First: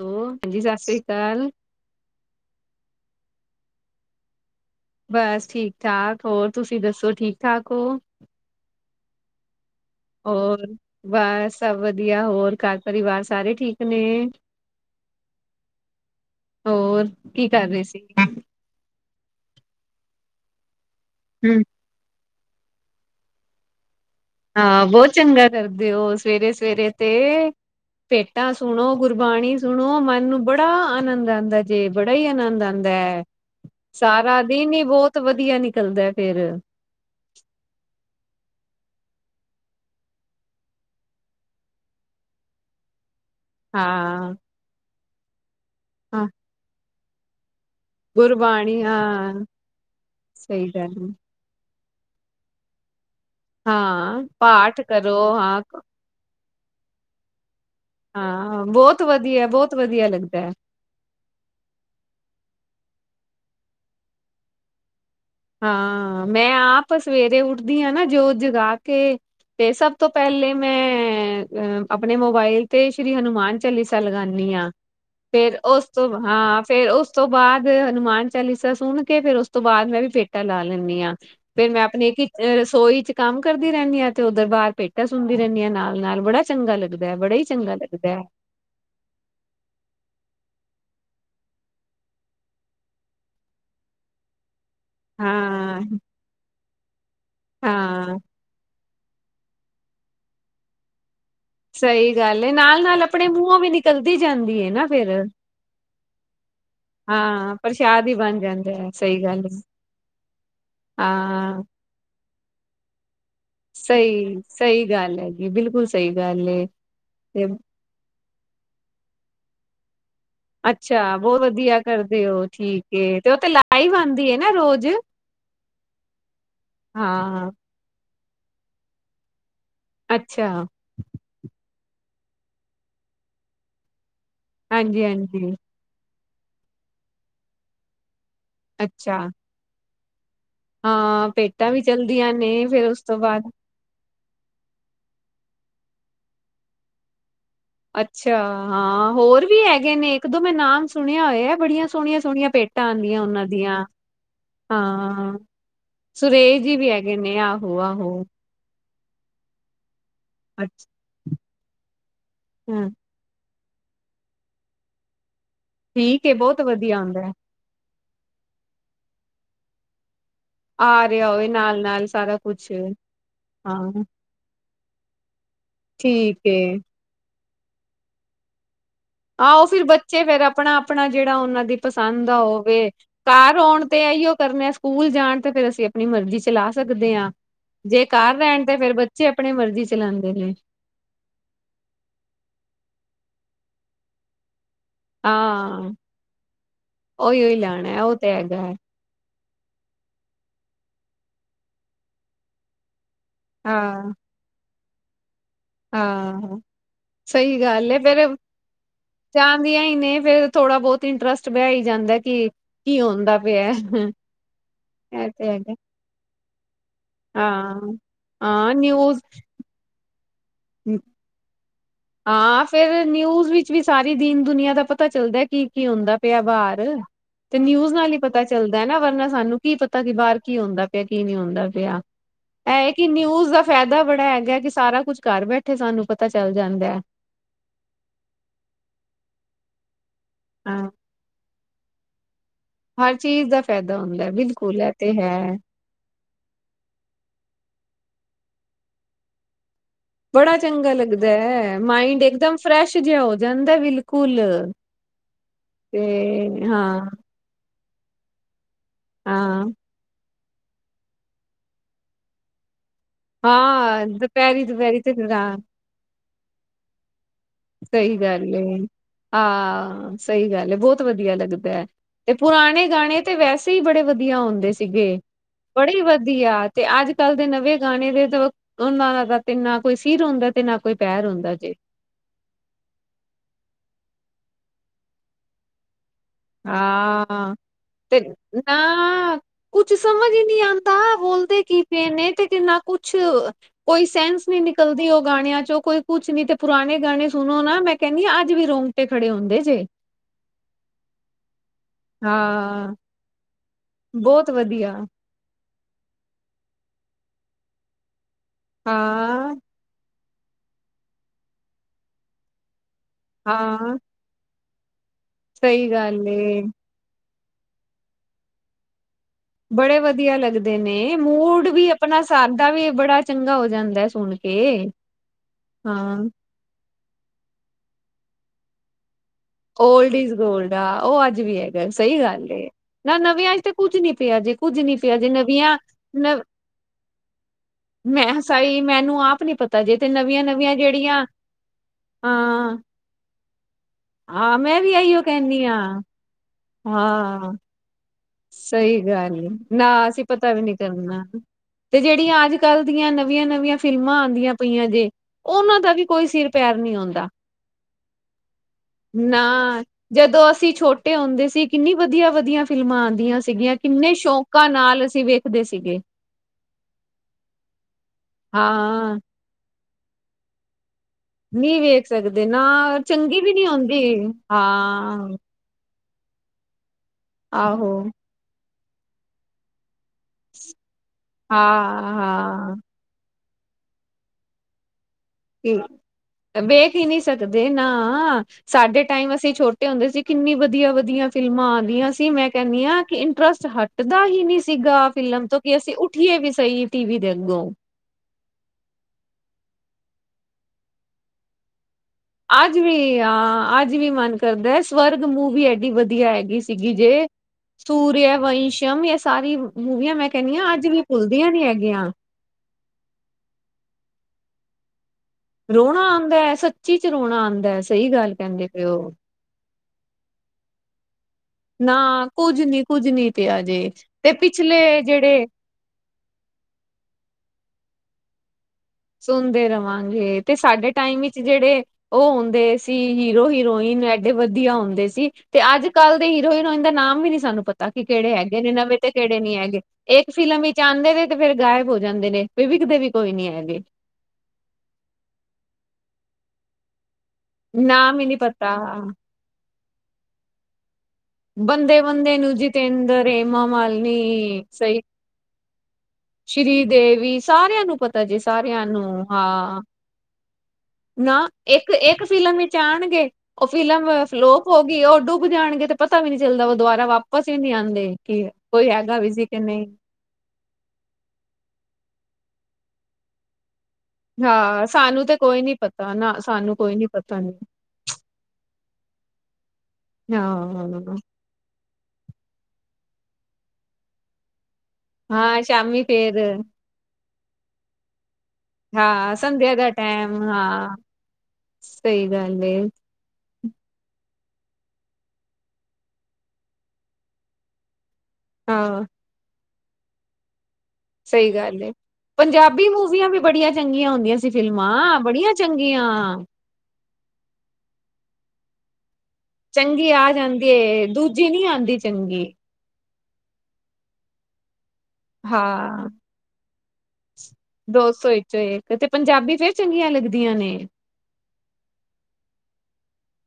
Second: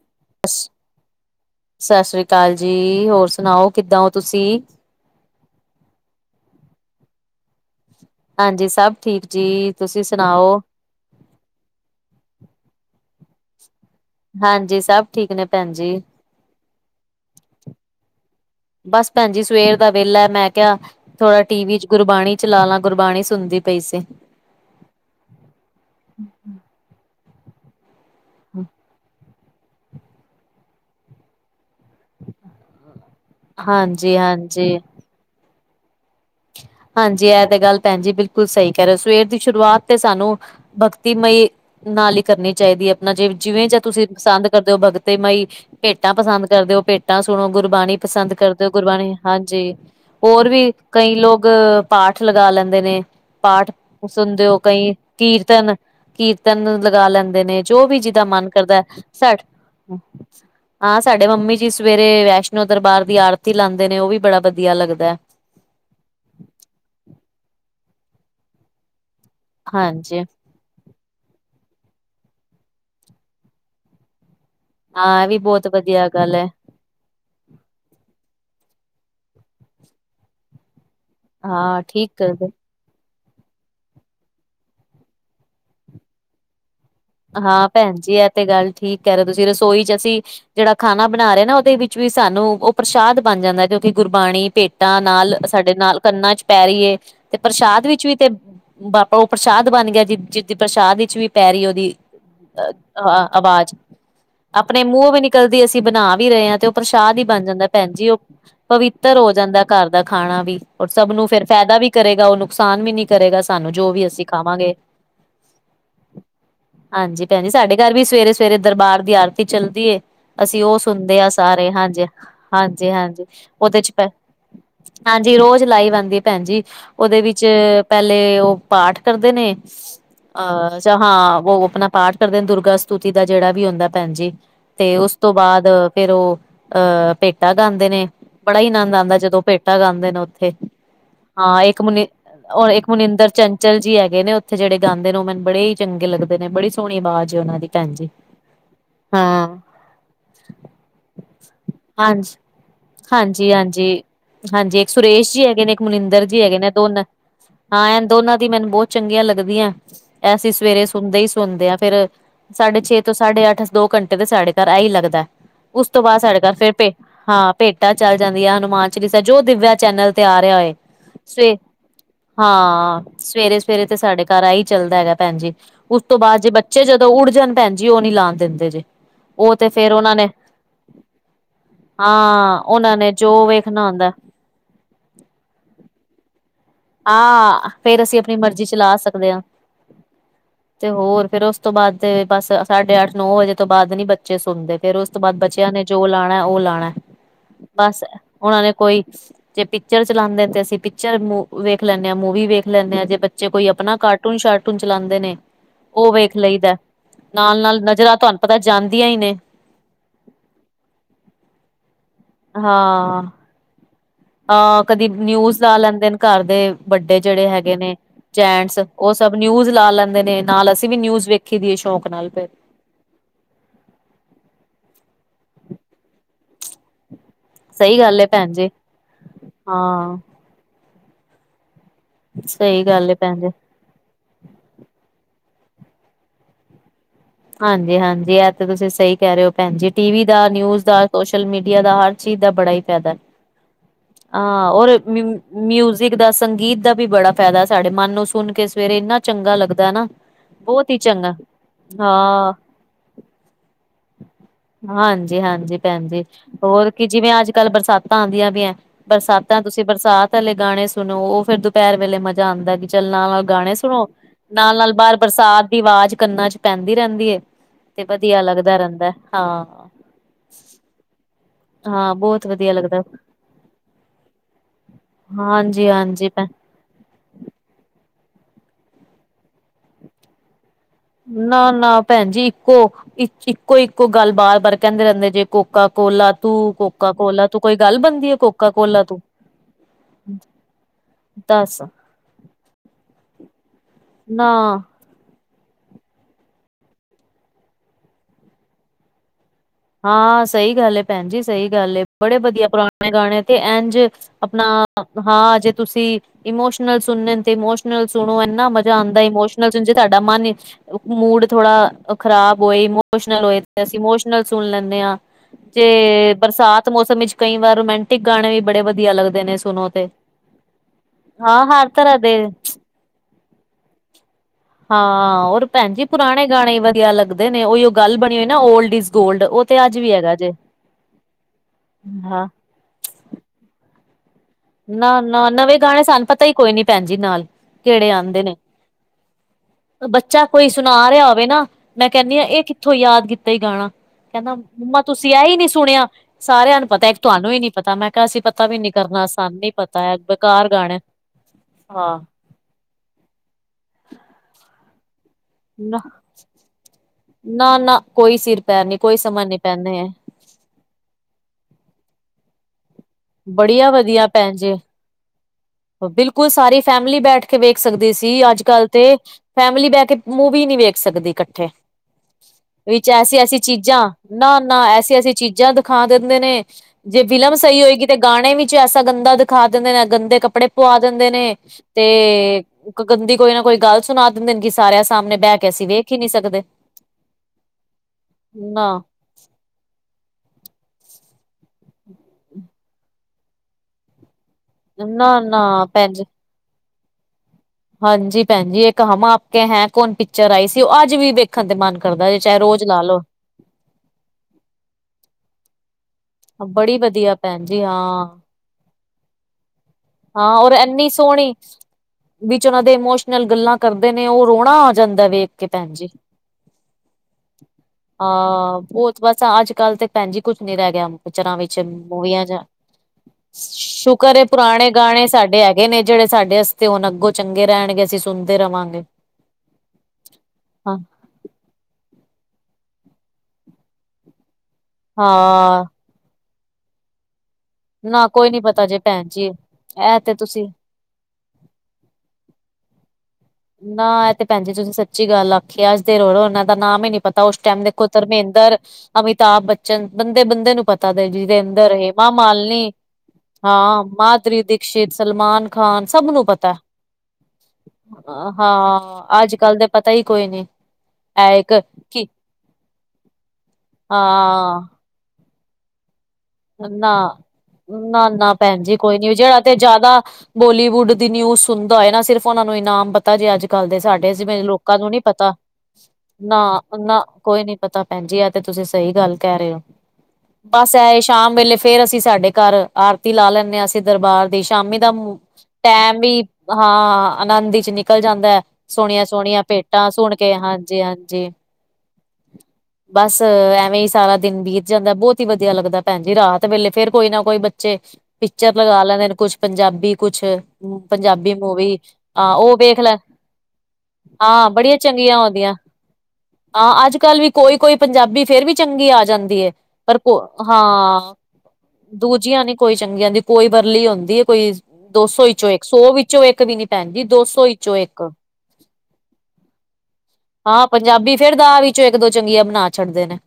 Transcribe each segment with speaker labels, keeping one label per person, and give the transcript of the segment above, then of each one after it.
Speaker 1: ਹੋਅ,
Speaker 2: ਸਸ
Speaker 1: ਹਾਂਜੀ ਸਤਿ ਸ਼੍ਰੀ ਕਾਲ।
Speaker 2: ਸਤਿ ਸ੍ਰੀ ਕਾਲ ਜੀ, ਹੋਰ ਸੁਣਾਓ ਕਿਦਾਂ ਓ ਤੁਸੀਂ?
Speaker 1: ਬਸ ਠੀਕ-ਠਾਕ, ਹੋਰ ਤੁਸੀਂ ਦੱਸੋ ਠੀਕ-ਠਾਕ ਓ?
Speaker 2: ਹਾਂਜੀ ਸਭ ਠੀਕ ਜੀ। ਤੁਸੀਂ ਸੁਣਾਓ?
Speaker 1: ਹੋਰ, ਬਸ ਸਭ ਵਧੀਆ, ਹੋਰ ਘਰ ਪਰਿਵਾਰ ਸਾਰੇ ਠੀ ਕ ਨੇ,
Speaker 2: ਹਾਂਜੀ ਸਭ ਠੀਕ ਨੇ ਭੈਣ ਜੀ,
Speaker 1: ਹੋਰ ਕੀ ਕਰ ਰੇ ਸੀ?
Speaker 2: ਬਸ ਭੈਣ ਜੀ ਸਵੇਰ ਦਾ ਵੇਲਾ ਮੈਂ ਕਿਹਾ ਥੋੜਾ
Speaker 1: ਹਮ
Speaker 2: ਟੀ ਵੀ ਚ ਗੁਰਬਾਣੀ ਚਲਾ ਲਾ ਗੁਰਬਾਣੀ ਸੁਣਦੀ ਪਈ ਸੀ।
Speaker 1: ਹਾਂ ਬਹੁ ਚੰਗਾ ਕਰਦੇ ਓ ਸਵੇਰੇ-ਸਵੇਰੇ ਤੇ ਭੇਟਾਂ ਸੁਣੋ, ਗੁਰਬਾਣੀ ਸੁਣੋ ਮਨ ਨੂੰ ਬੜਾ ਆਨੰਦ ਆਦਾ। ਜੇ ਬੜਾ ਈ ਆਨੰਦ ਆਂਦੈ ਸਾਰਾ
Speaker 2: ਹਾਂਜੀ-ਹਾਂਜੀ।
Speaker 1: ਦਿਨ ਈ ਬੋਤ ਵਧੀਆ ਨਿਕਲਦੈ ਫਿਰ
Speaker 2: ਹਾਂਜੀ ਐ ਤੇ ਗੱਲ ਭੈਣ ਜੀ ਬਿਲਕੁਲ ਸਈ ਕੈ ਰਿਓ ਸਵੇਰ ਦੀ ਸ਼ੁਰੂਆਤ ਤੇ ਸਾਨੂੰ ਭਗਤੀ ਮਈ ਨਾਲ ਈ ਕਰਨੀ ਚਾਈਦੀ ਐ। ਨਾ ਜੇਵ ਜਿਵੇਂ ਜ ਤੁਸੀਂ
Speaker 1: ਹਾਂ
Speaker 2: ਪਸੰਦ ਕਰਦੇ ਓ ਭਗਤੇ ਮਾਈ ਭੇਟਾਂ
Speaker 1: ਹਾਂ
Speaker 2: ਪਸੰਦ ਕਰਦੇ ਓ ਭੇ ਤਾ ਸੁਣੋ ਗੁਰਬਾਣੀ ਪਸੰਦ ਕਰਦੇ ਓ ਗੁਰਬਾਣੀ ਹਾਂਜੀ ਹੋਰ
Speaker 1: ਸਹੀ
Speaker 2: ਵੀ
Speaker 1: ਗੱਲ
Speaker 2: ਲੋਗ ਪਾਠ ਲਗਾ ਲੈਂਦੇ ਨੇ ਪਾਠ
Speaker 1: ਹਾਂ
Speaker 2: ਸੁਣਦੇ ਓ
Speaker 1: ਪਾਠ
Speaker 2: ਕਈ
Speaker 1: ਕਰੋ
Speaker 2: ਕੀਰਤਨ
Speaker 1: ਹਾਂ
Speaker 2: ਕੀਰਤਨ ਲਗਾ ਲੈਂਦੇ ਨੇ ਜੋ ਵੀ ਜਿਦਾ ਮਨ
Speaker 1: ਹਾਂ
Speaker 2: ਕਰਦੈ
Speaker 1: ਬਹੁਤ ਵਧੀਆ ਬਹੁਤ ਵਧੀਆ ਲੱਗਦਾ ਹੈ
Speaker 2: ਹਾਂ ਸਾਡੇ ਮੰਮੀ ਜੀ ਸਵੇਰੇ ਵੈਸ਼ਨੋ ਦਰਬਾਰ ਦੀ ਆਰਤੀ ਲਾਂਦੇ ਨੇ ਓ ਵੀ ਬੜਾ ਵਧੀਆ ਲੱਗਦੈ।
Speaker 1: ਹਾਂ ਮੈਂ ਆਪ ਸਵੇਰੇ ਉੱਠਦੀ ਆ ਨਾ ਜੋਤ ਜਗਾ ਕੇ ਤੇ ਸਭ ਤੋਂ
Speaker 2: ਹਾਂਜੀ
Speaker 1: ਪਹਿਲੇ ਮੈਂ ਅ ਆਪਣੇ ਮੋਬਾਇਲ ਤੇ ਸ਼੍ਰੀ ਹਨੂੰਮਾਨ ਚਾਲੀਸਾ ਲਗਾਨੀ ਆ।
Speaker 2: ਹਾਂ ਇਹ ਵੀ
Speaker 1: ਫੇਰ
Speaker 2: ਬਹੁਤ
Speaker 1: ਓ ਤੋਂ
Speaker 2: ਵਧੀਆ ਗੱਲ ਹੈ
Speaker 1: ਹਾਂ ਫੇਰ ਉਸ ਤੋਂ ਬਾਦ ਹਨੂੰਮਾਨ ਚਾਲੀਸਾ ਸੁਣ ਕੇ ਫੇਰ ਉਸ ਤੋਂ ਬਾਦ ਮੈਂ ਵੀ ਭੇਟਾਂ ਲਾ ਲੈਂਨੀ ਆ। ਫਿਰ ਮੈਂ
Speaker 2: ਹਾਂ
Speaker 1: ਕੀ ਆਪਣੀ
Speaker 2: ਠੀਕ
Speaker 1: ਇੱਕ
Speaker 2: ਕਰਦੇ
Speaker 1: ਰਸੋਈ ਚ ਕੰਮ ਕਰਦੀ ਰੈਨੀ ਆ ਤੇ ਉੱਧਰ ਬਾਰ ਭੇਟਾਂ ਸੁਣਦੀ ਰੈਨੀ ਆ ਨਾਲ-ਨਾਲ ਬੜਾ ਚੰਗਾ ਲੱਗਦੈ ਬੜਾ ਈ
Speaker 2: ਹਾਂ
Speaker 1: ਚੰਗਾ
Speaker 2: ਭੈਣ ਜੀ
Speaker 1: ਲੱਗਦੈ।
Speaker 2: ਇਹ ਤੇ ਗੱਲ ਠੀਕ ਕੈ ਰਿਓ ਤੁਸੀਂ ਰਸੋਈ ਚ ਅਸੀਂ ਜੇੜਾ ਖਾਣਾ ਬਣਾ ਰਿਆ ਨਾ ਓਦੇ ਵਿੱਚ ਵੀ ਸਾਨੂੰ ਓ ਪ੍ਰਸ਼ਾਦ ਬਣ ਜਾਂਦਾ ਕਿਉਂਕੀ ਗੁਰਬਾਣੀ ਭੇ ਟਾਂ ਨਾਲ ਸਾਡੇ
Speaker 1: ਹਾਂ
Speaker 2: ਨਾਲ ਕੰਨਾਂ ਚ ਪੈ ਰੀਏ ਤੇ ਪ੍ਰਸ਼ਾਦ
Speaker 1: ਹਾਂ
Speaker 2: ਵਿੱਚ ਵੀ ਤੇ ਬਾਪਾ ਓ ਪ੍ਰਸ਼ਾਦ ਬਣ ਗਿਆ ਜ ਜਿਦੀ ਪ੍ਰਸ਼ਾਦ ਵਿੱਚ ਵੀ ਪੈਰੀ ਐ ਓਦੀ
Speaker 1: ਸਹੀ ਗੱਲ ਏ ਨਾਲ-ਨਾਲ ਆਪਣੇ
Speaker 2: ਹਾਂ
Speaker 1: ਮੂੰਹੋਂ ਵੀ
Speaker 2: ਆਵਾਜ਼
Speaker 1: ਨਿਕਲਦੀ ਜਾਂਦੀ ਏ
Speaker 2: ਆਪਣੇ
Speaker 1: ਨਾ ਫੇਰ
Speaker 2: ਮੂੰਓ ਵੀ ਨਿਕਲਦੀ ਅਸੀਂ ਬਣਾ ਵੀ ਰਿਆ ਤੇ ਓ ਪ੍ਰਸ਼ਾਦ ਈ ਬਣ
Speaker 1: ਹਾਂ
Speaker 2: ਜਾਂਦਾ ਭੈਣ
Speaker 1: ਪ੍ਰਸ਼ਾਦ
Speaker 2: ਜੀ
Speaker 1: ਹੀ
Speaker 2: ਓ
Speaker 1: ਬਣ ਜਾਂਦਾ ਹੈ
Speaker 2: ਪਵਿੱਤਰ
Speaker 1: ਸਹੀ
Speaker 2: ਹੋ
Speaker 1: ਗੱਲ ਏ
Speaker 2: ਜਾਂਦਾ ਘਰ ਦਾ ਖਾਣਾ ਵੀ ਓ ਸਭ ਨੂੰ ਫੇਰ
Speaker 1: ਹਾਂ
Speaker 2: ਫੈਦਾ ਵੀ ਕਰੇਗਾ ਓ ਨੁਕਸਾਨ ਵੀ ਨੀ ਕਰੇਗਾ। ਸਾਨੂੰ ਜੋ ਵੀ ਅਸੀਂ ਖਾਵਾਂਗੇ
Speaker 1: ਸਈ-ਸਈ ਗੱਲ ਐ ਜੀ ਬਿਲਕੁੱਲ ਸਈ ਗੱਲ ਏ।
Speaker 2: ਹਾਂਜੀ ਭੈਣ
Speaker 1: ਤੇ
Speaker 2: ਜੀ ਸਾਡੇ ਘਰ ਵੀ ਸਵੇਰੇ-ਸਵੇਰੇ ਦਰਬਾਰ ਦੀ ਆਰਤੀ ਚੱਲਦੀ ਏ ਅਸੀਂ ਓ
Speaker 1: ਅੱਛਾ
Speaker 2: ਸੁਣਦੇ ਆ
Speaker 1: ਬਹੁਤ
Speaker 2: ਸਾਰੇ
Speaker 1: ਵਧੀਆ ਕਰਦੇ ਹੋ ਠੀਕ ਏ
Speaker 2: ਹਾਂਜੀ-ਹਾਂਜੀ-ਹਾਂਜੀ
Speaker 1: ਤੇ ਉਹ ਤੇ
Speaker 2: ਉਦੇ ਚ
Speaker 1: ਲਾਈਵ
Speaker 2: ਪ
Speaker 1: ਆਂਦੀ ਏ ਨਾ ਰੋਜ਼
Speaker 2: ਹਾਂਜੀ ਰੋਜ਼ ਲਾਈਵ ਆਂਦੀ ਆ ਭੈਣ ਜੀ ਓਦੇ ਵਿੱਚ
Speaker 1: ਹਾਂ
Speaker 2: ਪੈਲੇ ਓ ਪਾਠ ਕਰਦੇ ਨੇ
Speaker 1: ਅੱਛਾ
Speaker 2: ਅ ਜਾਂ ਹਾਂ ਵੋ ਆਪਣਾ ਪਾਠ ਕਰਦੇ ਨੇ ਦੁਰਗਾ ਸਤੂਤੀ ਦਾ ਜੇੜਾ ਵੀ ਹੁੰਦੈ ਭੈਣ ਜੀ ਤੇ ਉਸ ਤੋਂ
Speaker 1: ਹਾਂਜੀ-ਹਾਂਜੀ
Speaker 2: ਬਾਦ ਫਿਰ ਓ ਅ ਭੇਟਾ ਗਾਂਦੇ ਨੇ ਬੜਾ ਈ ਆਨੰਦ ਆਂਦਾ
Speaker 1: ਅੱਛਾ
Speaker 2: ਜਦੋਂ ਭੇਟਾ ਗਾਂਦੇ ਨੇ ਓਥੇ। ਹਾਂ
Speaker 1: ਭੇਟਾਂ ਵੀ
Speaker 2: ਇੱਕ ਮਨੀ
Speaker 1: ਚਲਦੀਆਂ ਨੇ
Speaker 2: ਓਰ ਇੱਕ
Speaker 1: ਫੇਰ ਉਸ ਤੋਂ
Speaker 2: ਮਨਿੰਦਰ
Speaker 1: ਬਾਅਦ
Speaker 2: ਚੰ ਚਲ ਜੀ ਹੈਗੇ ਨੇ ਓਥੇ ਜੇੜੇ ਗਾਂਦੇ ਨੇ ਓ ਮੈਨੂੰ ਬੜੇ ਈ ਚੰਗੇ ਲੱਗਦੇ ਨੇ ਬੜੀ ਸੋਣੀ ਆਵਾਜ਼ ਓਨਾਂ ਦੀ ਭੈਣ ਜੀ
Speaker 1: ਅੱਛਾ ਹਾਂ ਹੋਰ ਵੀ ਹੈਗੇ ਨੇ ਇੱਕ ਦੋ ਮੈਂ ਨਾਮ ਸੁਣਿਆ ਹੋਇਐ ਬੜੀਆਂ
Speaker 2: ਹਾਂਜੀ
Speaker 1: ਸੋਣੀਆਂ-ਸੋਣੀਆਂ ਪੇ ਟਾਂ ਆਂਦੀਆਂ ਓਨਾਂ
Speaker 2: ਹਾਂਜੀ
Speaker 1: ਦੀਆਂ
Speaker 2: ਹਾਂਜੀ ਹਾਂਜੀ ਇੱਕ
Speaker 1: ਹਾਂ
Speaker 2: ਸੁਰੇਸ਼ ਜੀ ਹੈਗੇ ਨੇ ਇੱਕ ਮਨਿੰਦਰ ਜੀ ਹੈਗੇ
Speaker 1: ਸੁਰੇਸ਼
Speaker 2: ਨੇ
Speaker 1: ਵੀ
Speaker 2: ਦੋਨ
Speaker 1: ਹੈਗੇ ਨੇ ਆਹੋ
Speaker 2: ਹਾਂ ਐ
Speaker 1: ਆਹੋ
Speaker 2: ਦੋਨਾਂ ਦੀ ਮੈਨੂੰ ਬੋ ਚੰਗੀਆਂ ਲੱਗਦੀਆਂ ਅਸੀਂ ਸਵੇਰੇ
Speaker 1: ਅੱਛਾ
Speaker 2: ਸੁਣਦੇ ਈ ਸੁਣਦੇ ਆ ਫੇਰ ਸਾਡੇ ਛੇ ਤੋਂ ਸਾਢੇ ਅੱਠ ਦੋ ਘੰਟੇ ਤੇ ਸਾਡੇ ਘਰ ਆ ਈ ਲੱਗਦੈ ਉਸ ਤੋਂ ਬਾਦ
Speaker 1: ਠੀਕ ਏ
Speaker 2: ਸਾਡੇ ਘਰ
Speaker 1: ਬਹੁਤ
Speaker 2: ਫਿਰ ਭੇ
Speaker 1: ਵਧੀਆ ਹੁੰਦਾ ਹੈ।
Speaker 2: ਹਾਂ ਭੇਟਾ ਚੱਲ ਜਾਂਦੀਆਂ, ਹਨੂੰਮਾਨ ਚਾਲੀਸਾ ਜੋ ਦਿਵਿਆ ਚੈਨਲ ਤੇ ਆ ਰਿਆ ਹੋਏ।
Speaker 1: ਆ ਰਿਹਾ ਹੋਵੇ
Speaker 2: ਸਵੇ
Speaker 1: ਨਾਲ ਨਾਲ ਸਾਰਾ ਕੁਛ
Speaker 2: ਹਾਂ ਸਵੇਰੇ-ਸਵੇਰੇ ਤੇ
Speaker 1: ਹਾਂ
Speaker 2: ਸਾਡੇ ਘਰ ਆਈ ਚੱਲਦਾ ਹੈਗਾ ਭੈਣ ਜੀ। ਉਸ ਤੋਂ
Speaker 1: ਠੀਕ
Speaker 2: ਬਾਦ ਜੇ
Speaker 1: ਏ
Speaker 2: ਬੱਚੇ ਜਦੋਂ ਉੱਡ ਜਾਣ ਭੈਣ ਜੀ ਓ ਨੀ ਲਾਣ ਦਿੰਦੇ ਜੇ। ਉਹ
Speaker 1: ਆਓ
Speaker 2: ਤੇ
Speaker 1: ਫਿਰ
Speaker 2: ਫੇਰ ਉਹਨਾਂ
Speaker 1: ਬੱਚੇ
Speaker 2: ਨੇ
Speaker 1: ਫਿਰ ਆਪਣਾ-ਆਪਣਾ ਜੇੜਾ ਉਨਾਂ ਦੀ ਪਸੰਦ ਆ
Speaker 2: ਹਾਂ
Speaker 1: ਹੋਵੇ
Speaker 2: ਉਹਨਾਂ ਨੇ ਜੋ
Speaker 1: ਘਰ
Speaker 2: ਵੇਖਣਾ
Speaker 1: ਹੋਣ ਤੇ
Speaker 2: ਹੁੰਦਾ
Speaker 1: ਐਈਓ ਕਰਨੈ ਸਕੂਲ ਜਾਣ ਤੇ ਫੇਰ ਅਸੀਂ ਆਪਣੀ ਮਰਜ਼ੀ ਚ ਚਲਾ ਸਕਦੇ ਆ
Speaker 2: ਆਹ ਫੇਰ
Speaker 1: ਜੇ
Speaker 2: ਅਸੀਂ ਆਪਣੀ
Speaker 1: ਘਰ ਰੈਣ
Speaker 2: ਮਰਜ਼ੀ
Speaker 1: ਤੇ ਫੇਰ
Speaker 2: ਚਲਾ
Speaker 1: ਬੱਚੇ
Speaker 2: ਸਕਦੇ ਹਾਂ।
Speaker 1: ਆਪਣੇ ਮਰਜ਼ੀ ਚਲਾਂਦੇ ਨੇ।
Speaker 2: ਤੇ ਹੋਰ ਫੇਰ ਉਸ ਤੋਂ ਬਾਦ ਬਸ ਸਾਢੇ ਅੱਠ ਨੌ ਵਜੇ ਤੋਂ ਬਾਦ ਨੀ ਬੱਚੇ ਸੋਂਦੇ। ਫੇਰ ਉਸ ਤੋਂ ਬਾਦ ਬੱਚਿਆਂ ਨੇ
Speaker 1: ਹਾਂ
Speaker 2: ਜੋ ਲਾਣਾ ਓ ਲਾਣਾ
Speaker 1: ਉਹੀ ਉਹੀ
Speaker 2: ਬਸ
Speaker 1: ਲਾਉਣਾ ਉਹ ਤੇ ਹੈਗਾ
Speaker 2: ਓਨਾਂ ਨੇ
Speaker 1: ਹੈ
Speaker 2: ਕੋਈ ਜੇ ਪਿਕਚਰ ਚਲਾਉਂਦੇ ਨੇ ਤੇ ਅਸੀਂ ਪਿਕਚਰ ਮੂ ਵੇਖ ਲੈਂਦੇ ਹਾਂ, ਮੂਵੀ ਵੇਖ ਲੈਂਦੇ ਹਾਂ। ਜੇ ਬੱਚੇ ਕੋਈ ਆਪਣਾ
Speaker 1: ਹਾਂ
Speaker 2: ਕਾਰਟੂ ਟੂਨ ਸ਼ਾਰਟੂਨ ਚਲਾਉਂਦੇ ਨੇ ਉਹ ਵੇਖ
Speaker 1: ਹਾਂ
Speaker 2: ਲਈਦਾ ਐ। ਨਾਲ
Speaker 1: ਸਹੀ
Speaker 2: -ਨਾਲ
Speaker 1: ਗੱਲ ਹੈ
Speaker 2: ਨਜ਼ਰਾਂ
Speaker 1: ਫੇਰ
Speaker 2: ਤੁਹਾਨੂੰ ਪਤਾ ਜਾਂਦੀਆਂ ਹੀ ਨੇ।
Speaker 1: ਹੀ ਨੇ ਫਿਰ ਥੋੜਾ ਬਹੁਤ ਇੰਟਰਸਟ ਵੇਹੀ ਜਾਂਦਾ ਕਿ, ਕੀ ਹੁੰਦਾ ਪਿਆ ਐ।
Speaker 2: ਆ ਕਦੀ ਨਿਊਜ਼ ਲਾ ਲੈਂਦੇ ਨੇ ਘਰ ਦੇ। ਵੱਡੇ ਜਿਹੜੇ ਹੈਗੇ
Speaker 1: ਹਾਂ
Speaker 2: ਨੇ
Speaker 1: ਹਾਂ
Speaker 2: ਜੈਂਟਸ ਉਹ
Speaker 1: ਨਿਊਜ਼
Speaker 2: ਸਭ ਨਿਊਜ਼ ਲਾ ਲੈਂਦੇ ਨੇ, ਨਾਲ ਅਸੀਂ ਵੀ ਨਿਊਜ਼ ਵੇਖੀ ਕੀਦੇ ਆ ਸ਼ੌਕ
Speaker 1: ਹਾਂ ਫਿਰ ਨਿਊਜ਼ ਵਿੱਚ ਵੀ ਸਾਰੀ ਦੀਨ ਦੁਨੀਆਂ ਦਾ ਪਤਾ ਚੱਲਦਾ ਕੀ-ਕੀ ਹੁੰਦਾ ਪਿਆ ਬਾਰ। ਤੇ ਨਿਊਜ਼
Speaker 2: ਸਹੀ
Speaker 1: ਨਾਲ ਹੀ
Speaker 2: ਗੱਲ ਏ
Speaker 1: ਪਤਾ
Speaker 2: ਭੈਣ ਜੀ
Speaker 1: ਚੱਲਦਾ ਏ ਨਾ ਵਰਨਾ ਸਾਨੂੰ ਕੀ ਪਤਾ ਕੀ
Speaker 2: ਹਾਂ
Speaker 1: ਬਾਹਰ ਕੀ ਹੁੰਦਾ ਪਿਆ, ਕੀ ਨਹੀਂ ਹੁੰਦਾ ਪਿਆ।
Speaker 2: ਸਹੀ
Speaker 1: ਇਹ ਕਿ
Speaker 2: ਗੱਲ ਏ ਭੈਣ ਜੀ।
Speaker 1: ਨਿਊਜ਼ ਫਾਇਦਾ ਬੜਾ ਹੈਗਾ, ਕਿ ਸਾਰਾ ਕੁੱਝ ਘਰ ਬੈਠੇ ਸਾਨੂੰ ਪਤਾ ਚੱਲ ਜਾਂਦਾ ਆ।
Speaker 2: ਹਾਂਜੀ -ਹਾਂਜੀ ਇਹ ਤੇ ਤੁਸੀਂ ਸਹੀ ਕਹਿ ਰਹੇ ਹੋ ਭੈਣ ਜੀ। ਟੀਵੀ ਦਾ, ਨਿਊਜ਼
Speaker 1: ਹਾਂ
Speaker 2: ਦਾ, ਸੋਸ਼ਲ ਮੀਡੀਆ ਦਾ ਹਰ ਚੀਜ਼ ਦਾ ਬੜਾ ਹੀ ਫਾ਼ਇਦਾ
Speaker 1: ਹਰ
Speaker 2: ਏ।
Speaker 1: ਚੀਜ਼ ਦਾ ਫਾਇਦਾ ਹੁੰਦਾ
Speaker 2: ਆ
Speaker 1: ਬਿਲਕੁਲ ਇਹ
Speaker 2: ਔਰ
Speaker 1: ਤੇ ਹੈ
Speaker 2: ਮਿਊਜਜ ਦਿਖਦਾ ਸੰਗੀਤ ਦਾ ਵੀ ਬੜਾ ਫਾਇਦਾ ਸਾਡੇ ਮਨ ਨੂੰ ਸੁਣ ਕੇ ਸਵੇਰੇ ਇੰਨਾ ਚੰਗਾ ਲੱਗਦਾ ਨਾ।
Speaker 1: ਬੜਾ
Speaker 2: ਬਹੁਤ
Speaker 1: ਚੰਗਾ
Speaker 2: ਹੀ
Speaker 1: ਲੱਗਦਾ ਹੈ। ਮਾਇੰਡ
Speaker 2: ਹਾਂ
Speaker 1: ਇੱਕਦਮ ਫਰੈਸ਼ ਜਿਹਾ ਹੋ ਜਾਂਦਾ ਬਿਲਕੁਲ।
Speaker 2: ਹਾਂਜੀ-ਹਾਂਜੀ
Speaker 1: ਤੇ
Speaker 2: ਭੈਣ ਜੀ, ਹੋਰ
Speaker 1: ਹਾਂ
Speaker 2: ਕੀ ਜਿਵੇਂ ਅੱਜ ਕੱਲ੍ਹ ਬਰਸਾਤਾਂ ਤਾਂ ਆਉਂਦੀਆਂ ਪਈਆ ਬਰਸਾਤਾਂ
Speaker 1: ਹਾਂ
Speaker 2: ਤੁਸੀਂ ਬਰਸਾਤ ਵਾਲੇ ਗਾਣੇ ਸੁਣੋ, ਉਹ ਫਿਰ ਦੁਪਹਿਰ ਵੇਲੇ ਮਜ਼ਾ ਆਉਂਦਾ ਵੀ ਚੱਲ ਨਾਲ -ਨਾਲ ਗਾਣੇ
Speaker 1: ਹਾਂ
Speaker 2: ਸੁਣੋ।
Speaker 1: ਦੁਪਹਿਰੀ
Speaker 2: ਨਾਲ-ਨਾਲ
Speaker 1: ਦੁਪਹਿਰੀ ਤੇ
Speaker 2: ਬਾਹਰ
Speaker 1: ਹਾਂ
Speaker 2: ਬਰਸਾਤ ਦੀ ਆਵਾਜ਼ ਕੰਨਾਂ ਚ ਪੈਂਦੀ ਰਹਿੰਦੀ ਐ। ਤੇ
Speaker 1: ਸਹੀ
Speaker 2: ਵਧੀਆ
Speaker 1: ਗੱਲ ਏ
Speaker 2: ਲੱਗਦਾ ਰਹਿੰਦਾ, ਹਾਂ।
Speaker 1: ਸਹੀ ਗੱਲ ਹੈ, ਬਹੁਤ ਵਧੀਆ ਲੱਗਦਾ।
Speaker 2: ਬਹੁਤ ਵਧੀਆ
Speaker 1: ਪੁਰਾਣੇ
Speaker 2: ਲੱਗਦਾ
Speaker 1: ਗਾਣੇ ਤੇ ਵੈਸੇ ਹੀ ਬੜੇ ਵਧੀਆ ਆਉਂਦੇ ਸੀਗੇ। ਬੜੇ ਹੀ
Speaker 2: ਹਾਂਜੀ-ਹਾਂਜੀ ਭੈ
Speaker 1: ਵਧੀਆ। ਤੇ ਅੱਜ ਕੱਲ ਦੇ ਨਵੇਂ ਗਾਣੇ ਦੇ, ਉਹਨਾਂ ਦਾ ਤੇ ਨਾ ਕੋਈ ਸਿਰ ਹੁੰਦਾ ਤੇ ਨਾ ਕੋਈ ਪੈਰ ਹੁੰਦਾ ਜੇ
Speaker 2: ਨਾ-ਨਾ। ਭੈਣ ਜੀ ਇੱਕੋ-ਇੱਕੋ-ਇੱਕੋ ਗੱਲ ਬਾਰ-ਬਾਰ ਕਹਿੰਦੇ ਰਹਿੰਦੇ ਜੇ ਕੋਕਾ ਕੋਲਾ ਤੂੰ ਕੋਕਾ
Speaker 1: ਹਾਂ
Speaker 2: -ਕੋਲਾ ਤੂੰ, ਕੋਈ ਗੱਲ
Speaker 1: ਤੇ
Speaker 2: ਬਣਦੀ ਹੈ ਕੋਕਾ ਕੋਲਾ ਤੂੰ।
Speaker 1: ਨਾ ਕੁਛ ਸਮਝ ਹੀ ਨਹੀਂ ਆਂਦਾ ਬੋਲਦੇ
Speaker 2: ਦੱਸ
Speaker 1: ਕੀ ਪੇ ਨੇ ਤੇ ਕਿੰਨਾ ਕੁਛ ਕੁਛ, ਕੋਈ ਸੈਂਸ ਨਹੀਂ
Speaker 2: ਨਾ
Speaker 1: ਨਿਕਲਦੀ ਉਹ ਗਾਣਿਆਂ ਚੋ ਉਹ ਕੋਈ ਕੁਛ ਨੀ ਤੇ ਪੁਰਾਂਣੇ ਗਾਣੇ ਸੁਣੋ ਨਾ ਮੈਂ ਕਹਿੰਦੀ ਹਾਂ, ਅੱਜ ਵੀ ਰੋਂਗਟੇ ਖੜੇ ਹੁੰਦੇ ਜੇ।
Speaker 2: ਹਾਂ ਸਹੀ ਗੱਲ ਏ, ਭੈਣ ਜੀ ਸਹੀ ਗੱਲ ਏ। ਬੜੇ ਵਧੀਆ
Speaker 1: ਹਾਂ
Speaker 2: ਪੁਰਾਣੇ ਗਾਣੇ ਤੇ ਜੇ
Speaker 1: ਬਹੁਤ
Speaker 2: ਆਪਣਾ
Speaker 1: ਵਧੀਆ
Speaker 2: ਹਾਂ, ਜੇ ਤੁਸੀਂ ਇਮੋਸ਼ਨਲ ਸੁਣੇ ਤੇ ਇਮੋਸ਼ਨਲ ਸੁਣੋ, ਇੰਨਾ ਮਜ਼ਾ ਆਉਂਦਾ
Speaker 1: ਹਾਂ
Speaker 2: ਇਮੋਸ਼ਨਲ ਉਂਝ ਤੁਹਾਡਾ ਮਨ ਮੂਡ ਥੋੜਾ ਖ਼ਰਾਬ ਹੋਏ, ਇਮੋਸ਼ਨਲ ਹੋਏ ਤੇ
Speaker 1: ਹਾਂ
Speaker 2: ਅਸੀਂ ਇਮੋਸਜ ਸੁਣ ਲੈਂਣੇ ਆਂ।
Speaker 1: ਸਹੀ ਗੱਲ
Speaker 2: ਤੇ
Speaker 1: ਏ
Speaker 2: ਬਰਸਾਤ ਮੌਸਮ ਵਿੱਚ ਕਈ ਵਾਰ ਰੋਮਾਂਟਿਕ ਗਾਣੇ ਵੀ ਬੜੇ ਵਧੀਆ ਲੱਗਦੇ। ਨੇ ਸੁਣੋ
Speaker 1: ਬੜੇ
Speaker 2: ਤੇ।
Speaker 1: ਵਧੀਆ ਲੱਗਦੇ ਨੇ।
Speaker 2: ਹਾਂ,
Speaker 1: ਮੂਡ ਵੀ
Speaker 2: ਹਰ ਤਰ੍ਹਾਂ
Speaker 1: ਆਪਣਾ
Speaker 2: ਦੇ
Speaker 1: ਸਾਦਾ ਵੀ ਬੜਾ ਚੰਗਾ ਹੋ ਜਾਂਦਾ ਸੁਣ ਕੇ
Speaker 2: ਹਾਂ ਹੋਰ ਭੈਣ ਜੀ
Speaker 1: ਹਾਂ
Speaker 2: ਪੁਰਾਣੇ ਗਾਣੇ ਵਧੀਆਂ ਲੱਗਦੇ ਨੇ। ਉ ਗੱਲ ਬਣੀ ਹੋਈ ਨਾ ਓਲਡ ਇਜ਼ ਗੋਲਡ ਉਹ ਤੇ ਅੱਜ ਵੀ
Speaker 1: ਓਲਡ ਇਜ਼
Speaker 2: ਹੈਗਾ ਜੇ।
Speaker 1: ਗੋਲਡ ਆ ਉਹ ਅੱਜ ਵੀ ਹੈਗਾ ਸਹੀ
Speaker 2: ਹਾਂ
Speaker 1: ਗੱਲ ਏ। ਨਾ ਨਵਿਆਂ ਚ ਤੇ ਕੁੱਝ ਨੀ ਪਿਆ ਜੀ।
Speaker 2: ਨਾ-ਨਾ ਨਵੇਂ ਗਾਣੇ ਸਾਨੂੰ ਪਤਾ ਹੀ ਕੋਈ ਨੀ ਭੈਣ ਜੀ ਨਾਲ। ਕਿਹੜੇ
Speaker 1: ਮੈਂ
Speaker 2: ਆਉਂਦੇ ਨੇ।
Speaker 1: ਸਹੀ ਮੈਨੂੰ ਆਪ ਨੀ ਪਤਾ ਜੇ ਤੇ
Speaker 2: ਬੱਚਾ ਕੋਈ
Speaker 1: ਨਵੀਆਂ-ਨਵੀਆਂ
Speaker 2: ਸੁਣਾ
Speaker 1: ਜਿਹੜੀਆਂ
Speaker 2: ਰਿਹਾ ਹੋਵੇ ਨਾ ਮੈਂ ਕੇਹਨੀ ਹਾਂ ਇਹ ਕਿੱਥੋਂ ਯਾਦ ਕੀਤਾ ਈ ਗਾਣਾ, ਕਹਿੰਦਾ
Speaker 1: ਹਾਂ ਮੈਂ ਵੀ
Speaker 2: ਮੰਮਾ
Speaker 1: ਇਹੀਓ
Speaker 2: ਤੁਸੀਂ ਆ ਹੀ
Speaker 1: ਕਹਿੰਨੀ
Speaker 2: ਨੀ ਸੁਣਿਆ। ਸਾਰਿਆਂ ਨੂੰ ਪਤਾ ਇੱਕ ਤੁਹਾਨੂੰ
Speaker 1: ਹਾਂ,
Speaker 2: ਹੀ ਨੀ ਪਤਾ, ਮੈਂ ਕਿਹਾ ਅਸੀਂ ਪਤਾ ਵੀ ਨੀ
Speaker 1: ਸਹੀ
Speaker 2: ਕਰਨਾ।
Speaker 1: ਗੱਲ
Speaker 2: ਸਾਨੂੰ ਨੀ
Speaker 1: ਨਾ
Speaker 2: ਪਤਾ ਹੈ
Speaker 1: ਅਸੀਂ ਪਤਾ ਵੀ
Speaker 2: ਬੇਕਾਰ
Speaker 1: ਨੀ
Speaker 2: ਗਾਣੇ
Speaker 1: ਕਰਨਾ। ਤੇ
Speaker 2: ਹਾਂ
Speaker 1: ਜਿਹੜੀਆਂ ਆਜ ਅੱਜ ਕੱਲ੍ਹ ਦੀਆਂ ਨਵੀਆਂ-ਨਵੀਆਂ ਫਿਲਮਾਂ ਆਉਂਦੀਆਂ ਪਈਆਂ ਜੇ। ਉਹਨਾਂ ਦਾ ਵੀ ਕੋਈ ਸਿਰ ਪੈਰ ਨੀ ਆਉਂਦਾ।
Speaker 2: ਨਾ-ਨਾ ਕੋਈ ਸਿਰ ਪੈਰ ਨੀ ਕੋਈ ਸਮਝ ਨੀ
Speaker 1: ਨਾ
Speaker 2: ਪੈਂਦੇ ਹੈ
Speaker 1: ਜਦੋਂ ਅਸੀਂ ਛੋਟ ਵੇਖ ਆਉਂਦੇ ਸੀ ਕਿੰਨੀਆਂ ਵਧੀਆ-ਵਧੀਆ ਫਿਲਮਾਂ ਆਉਂਦੀਆਂ ਸੀਗੀਆਂ।
Speaker 2: ਬੜੀਆ
Speaker 1: ਕਿੰਨੇ
Speaker 2: ਵਧੀਆ ਭੈਣ
Speaker 1: ਸ਼ੌਕਾਂ
Speaker 2: ਜੀ
Speaker 1: ਨਾਲ ਅਸੀਂ ਵੇਖ
Speaker 2: ਬਿਲਕੁਲ ਸਾਰੀ ਫੈ਼ਮਲੀ ਬੈਠ ਕੇ ਵੇਖ ਸਕਦੀ ਸੀ ਅੱਜ ਕੱਲ ਤੇ।
Speaker 1: ਹਾਂ।
Speaker 2: ਫੈਮਿਲੀ ਬਹਿ ਕੇ ਮੂਵੀ ਨਹੀਂ ਵੇਖ ਸਕਦੀ। ਇਕੱਠੇ
Speaker 1: ਨੀ ਵੇਖ ਸਕਦੇ ਨਾ
Speaker 2: ਵਿੱਚ ਐਸੀ-
Speaker 1: ਚੰਗੀ ਵੀ
Speaker 2: ਐਸੀ
Speaker 1: ਨੀ
Speaker 2: ਚੀਜ਼ਾਂ
Speaker 1: ਹੁੰਦੀ
Speaker 2: ਨਾ ਨਾ ਐਸੀ -ਐਸੀ
Speaker 1: ਹਾਂ,
Speaker 2: ਚੀਜ਼ਾਂ। ਦਿਖਾ ਦਿੰਦੇ ਨੇ ਜੇ ਫਿਲਮ ਸਹੀ
Speaker 1: ਆਹੋ।
Speaker 2: ਹੋਏਗੀ ਤੇ ਗਾਣੇ ਵਿੱਚ ਐਸਾ ਗੰਦਾ ਦਿਖਾ ਦਿੰਦੇ ਨੇ ਗੰਦੇ ਕੱਪੜੇ। ਕੱਪੜੇ ਪਵਾ ਦਿੰਦੇ ਨੇ
Speaker 1: ਹਾਂ
Speaker 2: ਤੇ
Speaker 1: ਹਾਂ
Speaker 2: ਗੰਦੀ ਕੋਈ ਨਾ ਕੋਈ ਗੱਲ ਸੁਣਾ ਦਿੰਦੇ ਨੇ ਕਿ ਸਾਰਿਆਂ ਸਾਹਮਣੇ। ਬਹਿ ਕੇ ਅਸੀਂ ਵੇਖ ਹੀ ਨਹੀਂ ਸਕਦੇ
Speaker 1: ਵੇਖ ਹੀ ਨਹੀ ਸਕਦੇ ਨਾ
Speaker 2: ਨਾ
Speaker 1: ਸਾਡੇ ਟਾਈਮ ਅਸੀਂ ਛੋਟੇ। ਛੋਟੇ ਹੁੰਦੇ ਸੀ ਕਿੰਨੀ ਵਧੀਆ ਵਧੀਆ ਫਿਲਮਾਂ ਆਂਦੀਆਂ ਸੀ ਮੈਂ ਕਹਿੰਨੀ ਆ ਕਿ ਇੰਟਰਸਟ ਹੱਟਦਾ ਹੀ ਨੀ ਸੀ। ਫਿਦਾ ਫਿਲਮ
Speaker 2: ਨਾ-ਨਾ
Speaker 1: ਤੋਂ ਕੀ ਅਸੀਂ
Speaker 2: ਭੈਣ ਜੀ
Speaker 1: ਉੱਠੀਏ ਵੀ ਸਹੀ ਟੀ ਵੀ ਦੇ ਅੱਗੋ।
Speaker 2: ਹਾਂਜੀ ਭੈਣਜੀ ਇੱਕ ਹਮ ਆਪ ਕੇ ਹੈਂ ਕੌਣ ਪਿਕਚਰ ਆਈ ਸੀ ਉਹ ਅੱਜ ਵੀ ਵੇਖਣ ਦੇ ਮਨ। ਚਾਹੇ ਰੋਜ਼ ਲਾਲੋ।
Speaker 1: ਜਿਵੇਂ ਮਨ ਕਰਦਾ ਸਵਰਗ ਮੂੰਵੀ ਐਡੀ ਵਧੀਆ ਹੈਗੀ।
Speaker 2: ਬੜੀ ਵਧੀਆ ਭੈਣ। ਜੀ ਹਾਂ
Speaker 1: ਸੂਰਯ ਵੰਸ਼ਮ ਇਹ ਸਾਰੀ ਮੂਵੀਆਂ ਮੈਂ
Speaker 2: ਹਾਂ
Speaker 1: ਕਹਿੰਨੀ
Speaker 2: ਔਰ
Speaker 1: ਆ ਅੱਜ ਵੀ
Speaker 2: ਇੰਨੀ
Speaker 1: ਭੁੱਲਦੀਆਂ
Speaker 2: ਸੋਹਣੀ
Speaker 1: ਨੀ ਹੈਗੀਆਂ।
Speaker 2: ਵਿੱਚ ਉਹਨਾਂ ਦੇ ਇਮੋਸ਼ਨਲ ਗੱਲਾਂ ਕਰਦੇ ਨੇ ਉਹ ਰੋਣਾ ਆ ਜਾਂਦਾ ਵੇ।
Speaker 1: ਰੋਣਾ ਆਂਦਾ ਸੱਚੀ ਚ ਰੋਣਾ ਆਂਦਾ ਸਹੀ ਗੱਲ ਕਹਿੰਦੇ ਪਏਓ।
Speaker 2: ਸਾਲ ਤੇ ਕੱਲ ਤੇ ਭੈਣਜੀ ਕੁੱਝ ਨੀ ਰਹਿ ਗਿਆ ਹੁਣ। ਪਿਕਚਰਾਂ ਵਿੱਚ
Speaker 1: ਨਾ
Speaker 2: ਮੂਵੀਆਂ ਜਾਂ
Speaker 1: ਕੁੱਝ ਨੀ ਕੁੱਝ ਨੀ ਪਿਆ ਜੇ ਤੇ
Speaker 2: ਸ਼ੁਕਰ ਐ
Speaker 1: ਪਿਛਲੇ
Speaker 2: ਪੁਰਾਣੇ ਗਾਣੇ
Speaker 1: ਜਿਹੜੇ
Speaker 2: ਸਾਡੇ ਹੈ। ਇਹ ਨੇ ਜਿਹੜੇ ਸਾਡੇ ਵਾਸਤੇ ਹੁਣ ਅੱਗੋਂ ਚੰਗੇ ਰਹਿਣਗੇ ਅਸੀਂ ਸੁਣਦੇ ਰਵਾਂਗੇ।
Speaker 1: ਸੁਣਦੇ ਰਵਾਂਗੇ ਤੇ ਸਾਡੇ
Speaker 2: ਹਾਂ
Speaker 1: ਟਾਈਮ ਵਿੱਚ। ਜਿਹੜੇ ਉਹ ਹੁੰਦੇ ਸੀ ਹੀਰੋ ਹੀਰੋਇਨ ਐਡੇ ਵਧੀਆ ਹੁੰਦੇ ਸੀ ਤੇ
Speaker 2: ਹਾਂ
Speaker 1: ਅੱਜ ਕੱਲ। ਹੀਰੋ ਹੀਰੋਈਨ ਦਾ ਨਾਮ ਵੀ ਨੀ ਸਾਨੂੰ ਪਤਾ। ਤਾਂ ਕਿ
Speaker 2: ਨਾ
Speaker 1: ਕਿਹੜੇ
Speaker 2: ਕੋਈ ਨੀ
Speaker 1: ਹੈਗੇ ਨੇ
Speaker 2: ਪਤਾ
Speaker 1: ਨਵੇਂ
Speaker 2: ਜੇ
Speaker 1: ਤੇ
Speaker 2: ਭੈਣ
Speaker 1: ਕਿਹੜੇ
Speaker 2: ਜੀ
Speaker 1: ਨੀ ਹੈਗੇ
Speaker 2: ਇਹ
Speaker 1: ਇੱਕ
Speaker 2: ਤੇ
Speaker 1: ਫਿਲਮ
Speaker 2: ਤੁਸੀਂ
Speaker 1: ਵਿੱਚ ਆਂਦੇ ਦੇ। ਤੇ ਫਿਰ ਗਾਇਬ ਹੋ ਜਾਂਦੇ ਨੇ ਤੇ ਵਿਖਦੇ ਵੀ ਕੋਈ ਨੀ ਹੈਗੇ।
Speaker 2: ਨਾ ਇਹ ਤੇ ਭੈਣਜੀ ਤੁਸੀਂ ਸੱਚੀ ਗੱਲ ਆਖੀ ਅੱਜ ਦੇ ਰੋੜੋ ਉਹਨਾਂ ਦਾ ਨਾਮ ਈ ਨੀ ਪਤਾ। ਉਸ ਟਾਈਮ ਦੇਖੋ
Speaker 1: ਨਾਮ ਹੀ ਨੀ ਪਤਾ
Speaker 2: ਧਰਮਿੰਦਰ ਅਮਿਤਾਭ ਬੱਚਨ ਬੰਦੇ ਬੰਦੇ ਨੂੰ ਪਤਾ। ਜਿਤੇਂਦਰ
Speaker 1: ਬੰਦੇ
Speaker 2: ਹੇਮਾਂ
Speaker 1: ਬੰਦੇ ਨੂੰ
Speaker 2: ਮਾਲਨੀ
Speaker 1: ਜਿਤੇਂਦਰ ਹੇਮਾ
Speaker 2: ਹਾਂ ਮਾਦੁਰੀ
Speaker 1: ਮਾਲਿਨੀ ਸਹੀ
Speaker 2: ਦੀਕਸ਼ਿਤ ਸਲਮਾਨ। ਖਾਨ ਸਭ। ਨੂੰ ਪਤਾ
Speaker 1: ਸ਼੍ਰੀ ਦੇਵੀ ਸਾਰਿਆਂ ਨੂੰ ਪਤਾ। ਜੇ ਸਾਰਿਆਂ ਨੂੰ
Speaker 2: ਹਾਂ ਅੱਜ ਕੱਲ
Speaker 1: ਹਾਂ
Speaker 2: ਤੇ ਪਤਾ ਈ ਕੋਈ ਨੀ।
Speaker 1: ਨਾ
Speaker 2: ਇਹ
Speaker 1: ਇੱਕ ਇੱਕ
Speaker 2: ਕਿ
Speaker 1: ਫਿਲਮ ਵਿੱਚ ਆਣਗੇ ਉਹ ਫਿਲਮ ਫਲੋਪ
Speaker 2: ਹਾਂ
Speaker 1: ਹੋ ਗਈ ਉਹ ਡੁੱਬ ਜਾਣਗੇ ਤੇ। ਪਤਾ ਵੀ ਨਹੀ ਚੱਲਦਾ ਦੁਬਾਰਾ
Speaker 2: ਨਾ
Speaker 1: ਵਾਪਸ ਈ ਨੀ ਆਂਦੇ ਕਿ ਕੋਈ ਹੈਗਾ ਵੀ ਸੀ ਕਿ ਨਹੀਂ।
Speaker 2: ਦਾ [unintelligible] ਬੋਲੀਵੁੱਡ ਦੀ ਨਿਊਜ਼ ਸੁਣਦਾ ਹੋਏ ਨਾ ਸਿਰਫ ਉਹਨਾਂ ਨੂੰ ਨਾਮ ਪਤਾ ਜੇ ਅੱਜ ਕੱਲ੍ਹ ਦੇ ਸਾਡੇ।
Speaker 1: ਹਾਂ
Speaker 2: ਲੋਕਾਂ ਨੂੰ ਨੀ
Speaker 1: ਸਾਨੂੰ ਤੇ
Speaker 2: ਪਤਾ
Speaker 1: ਕੋਈ ਨੀ ਪਤਾ
Speaker 2: ਨਾ
Speaker 1: ਸਾਨੂੰ ਕੋਈ ਨੀ
Speaker 2: ਨਾ
Speaker 1: ਪਤਾ
Speaker 2: ਕੋਈ ਨੀ ਪਤਾ ਭੈਣ ਜੀ ਅੱਜ। ਤੇ ਤੁਸੀਂ ਸਹੀ ਗੱਲ ਕਹਿ ਰਹੇ ਹੋ।
Speaker 1: [unintelligible]
Speaker 2: ਬਸ ਐ ਸ਼ਾਮ ਵੇਲੇ ਫੇਰ ਅਸੀਂ ਸਾਡੇ ਘਰ ਆਰਤੀ ਲਾ ਲੈਂਦੇ ਆ। ਤੇ ਦਰਬਾਰ ਦੀ ਸ਼ਾਮੀ ਦਾ
Speaker 1: ਹਾਂ ਸ਼ਾਮੀ
Speaker 2: ਟੈਮ
Speaker 1: ਫੇਰ
Speaker 2: ਵੀ ਹਾਂ ਆਨੰਦ ਚ ਨਿਕਲ ਜਾਂਦਾ ਐ।
Speaker 1: ਹਾਂ
Speaker 2: ਸੋਹਣੀਆਂ-ਸੋਹਣੀਆਂ
Speaker 1: ਸੰਧਿਆ ਦਾ
Speaker 2: ਭੇਟਾਂ ਸੁਣ
Speaker 1: ਟੈਮ
Speaker 2: ਕੇ
Speaker 1: ਹਾਂ
Speaker 2: ਹਾਂਜੀ-ਹਾਂਜੀ।
Speaker 1: ਸਹੀ ਗੱਲ ਏ
Speaker 2: ਬਸ ਐਵੇਂ ਈ ਸਾਰਾ ਦਿਨ ਬੀਤ ਜਾਂਦਾ ਬਹੁਤ ਹੀ ਵਧੀਆ ਲੱਗਦਾ। ਭੈਣ ਜੀ ਰਾਤ ਵੇਲੇ ਫੇਰ ਕੋਈ ਨਾ ਕੋਈ ਬੱਚੇ ਪਿਕਚਰ ਲਗਾ
Speaker 1: ਹਾਂ
Speaker 2: ਲੈਂਦੇ ਨੇ ਕੁਛ ਪੰਜਾਬੀ ਕੁਛ। ਪੰਜਾਬੀ
Speaker 1: ਸਹੀ ਗੱਲ ਏ
Speaker 2: ਮੂਵੀ ਹਾਂ ਉਹ
Speaker 1: ਪੰਜਾਬੀ
Speaker 2: ਵੇਖ ਲੈ
Speaker 1: ਮੂਵੀਆਂ ਵੀ ਬੜੀਆਂ ਚੰਗੀਆਂ ਹੁੰਦੀਆਂ ਸੀ
Speaker 2: ਹਾਂ ਬੜੀਆਂ
Speaker 1: ਫਿਲਮਾਂ
Speaker 2: ਚੰਗੀਆਂ
Speaker 1: ਬੜੀਆਂ।
Speaker 2: ਆਉਂਦੀਆਂ
Speaker 1: ਚੰਗੀਆਂ।
Speaker 2: ਅੱਜ ਕੱਲ੍ਹ ਵੀ ਕੋਈ ਕੋਈ ਪੰਜਾਬੀ ਫੇਰ ਵੀ ਚੰਗੀ ਆ ਜਾਂਦੀ ਹੈ
Speaker 1: ਚੰਗੀ
Speaker 2: ਪਰ
Speaker 1: ਆ
Speaker 2: ਕੋ।
Speaker 1: ਜਾਂਦੀ ਏ
Speaker 2: ਹਾਂ
Speaker 1: ਦੂਜੀ ਨੀ ਆਉਂਦੀ ਚੰਗੀ
Speaker 2: ਦੂਜੀਆਂ ਨੀ। ਕੋਈ ਚੰਗੀ ਆਂਦੀ ਕੋਈ ਵਰਲੀ ਆਉਂਦੀ ਐ ਕੋਈ ਦੋ ਸੌ ਇੱਚੋਂ ਇੱਕ
Speaker 1: ਹਾਂ
Speaker 2: ਸੌ ਵਿੱਚੋਂ ਇੱਕ ਵੀ ਨੀ ਭੈਣ ਜੀ ਦੋ ਸੌ ਚੋ
Speaker 1: ਦੋ
Speaker 2: ਇੱਕ
Speaker 1: ਸੌ ਵਿੱਚੋਂ ਇੱਕ ਤੇ ਪੰਜਾਬੀ ਫੇਰ ਚੰਗੀਆਂ ਲੱਗਦੀਆਂ ਨੇ।
Speaker 2: ਹਾਂ ਪੰਜਾਬੀ ਫੇਰ ਦਾ ਵਿੱਚੋਂ ਇੱਕ ਦੋ ਚੰਗੀਆਂ ਬਣਾ ਛੱਡਦੇ ਨੇ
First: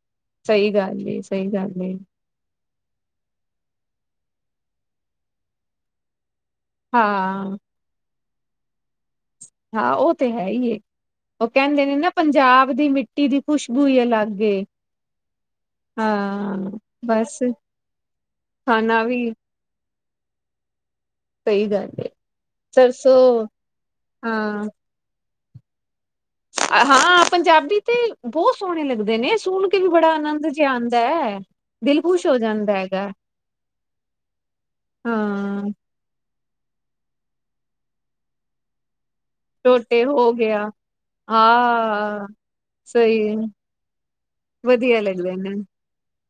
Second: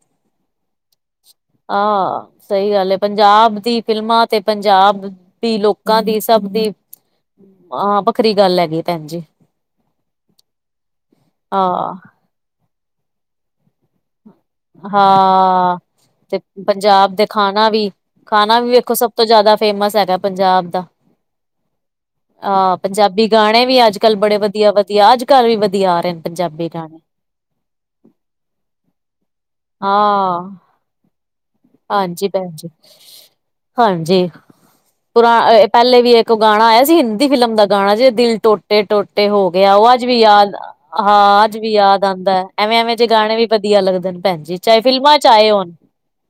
Speaker 1: ਸਹੀ ਗੱਲੀ ਐ ਸਹੀ ਗੱਲ ਏ,
Speaker 2: ਆਹ ਸਹੀ ਗੱਲ ਐ ਪੰਜਾਬ ਦੀ ਫਿਲਮਾਂ ਤੇ ਪੰਜਾਬ ਦੀ ਲੋਕਾਂ ਦੀ ਸਭ ਦੀ
Speaker 1: ਹਾਂ
Speaker 2: ਆ ਵੱਖਰੀ ਗੱਲ ਹੈਗੀ ਏ ਭੈਣ ਜੀ
Speaker 1: ਹਾਂ ਉਹ ਤੇ ਹੈ ਈ ਏ ਉਹ ਕਹਿੰਦੇ ਨੇ
Speaker 2: ਹਾਂ
Speaker 1: ਨਾ ਪੰਜਾਬ ਦੀ ਮਿੱ ਟੀ ਦੀ ਖੁਸ਼ਬੂ ਹੀ ਅਲੱਗ ਏ
Speaker 2: ਹਾਂ ਤੇ
Speaker 1: ਹਾਂ,
Speaker 2: ਪੰਜਾਬ ਦੇ
Speaker 1: ਬਸ
Speaker 2: ਖਾਣਾ ਵੀ ਖਾਣਾ ਵੀ ਵੇਖੋ ਸਭ ਤੋਂ ਜ਼ਿਆਦਾ ਫੇਮਸ ਹੈਗਾ ਪੰਜਾਬ ਦਾ
Speaker 1: ਸਹੀ ਗੱਲ ਏ,
Speaker 2: ਆ ਪੰਜਾਬੀ
Speaker 1: ਸਰਸੋਂ
Speaker 2: ਗਾਣੇ ਵੀ ਅੱਜ ਕੱਲ ਬੜੇ
Speaker 1: ਹਾਂ,
Speaker 2: ਵਧੀਆ ਵਧੀਆ ਅੱਜ ਕੱਲ ਵੀ ਵਧੀਆ ਆ ਰੇ ਨ
Speaker 1: ਹਾਂ ਪੰਜਾਬੀ ਤੇ ਬਹੁਤ ਸੋਹਣੇ ਲੱਗਦੇ ਨੇ ਸੁਣ ਕੇ ਵੀ ਬੜਾ ਆਨੰਦ
Speaker 2: ਹਾਂ
Speaker 1: ਜਿਆ ਆਂਦਾ ਹੈ
Speaker 2: ਹਾਂਜੀ ਭੈਣ ਜੀ ਹਾਂਜੀ ਪੁਰਾ
Speaker 1: ਹਾਂ,
Speaker 2: ਪਹਿਲੇ ਵੀ ਇੱਕ ਉਹ ਗਾਣਾ ਆਇਆ ਸੀ ਹਿੰਦੀ ਫਿਲਮ ਦਾ ਗਾਣਾ ਜੇ ਦਿਲ ਟੋਟ ਟੇ ਟੋਟੇ ਹੋ ਗਿਆ ਉਹ
Speaker 1: ਟੋਟੇ
Speaker 2: ਅੱਜ ਵੀ
Speaker 1: ਹੋ
Speaker 2: ਯਾਦ
Speaker 1: ਗਿਆ।
Speaker 2: ਹਾਂ ਅੱਜ ਵੀ ਯਾਦ
Speaker 1: ਹਾਂ,
Speaker 2: ਆਂਦੈ ਐਵੇਂ ਐਵੇਂ ਜੇ ਗਾਣੇ
Speaker 1: ਸਹੀ
Speaker 2: ਵੀ ਪਤ ਵਧੀਆ ਲੱਗਦੇ ਨੇ ਭੈਣ ਜੀ ਚਾਹੇ ਫਿਲਮਾਂ ਚ ਆਏ ਹੋਣ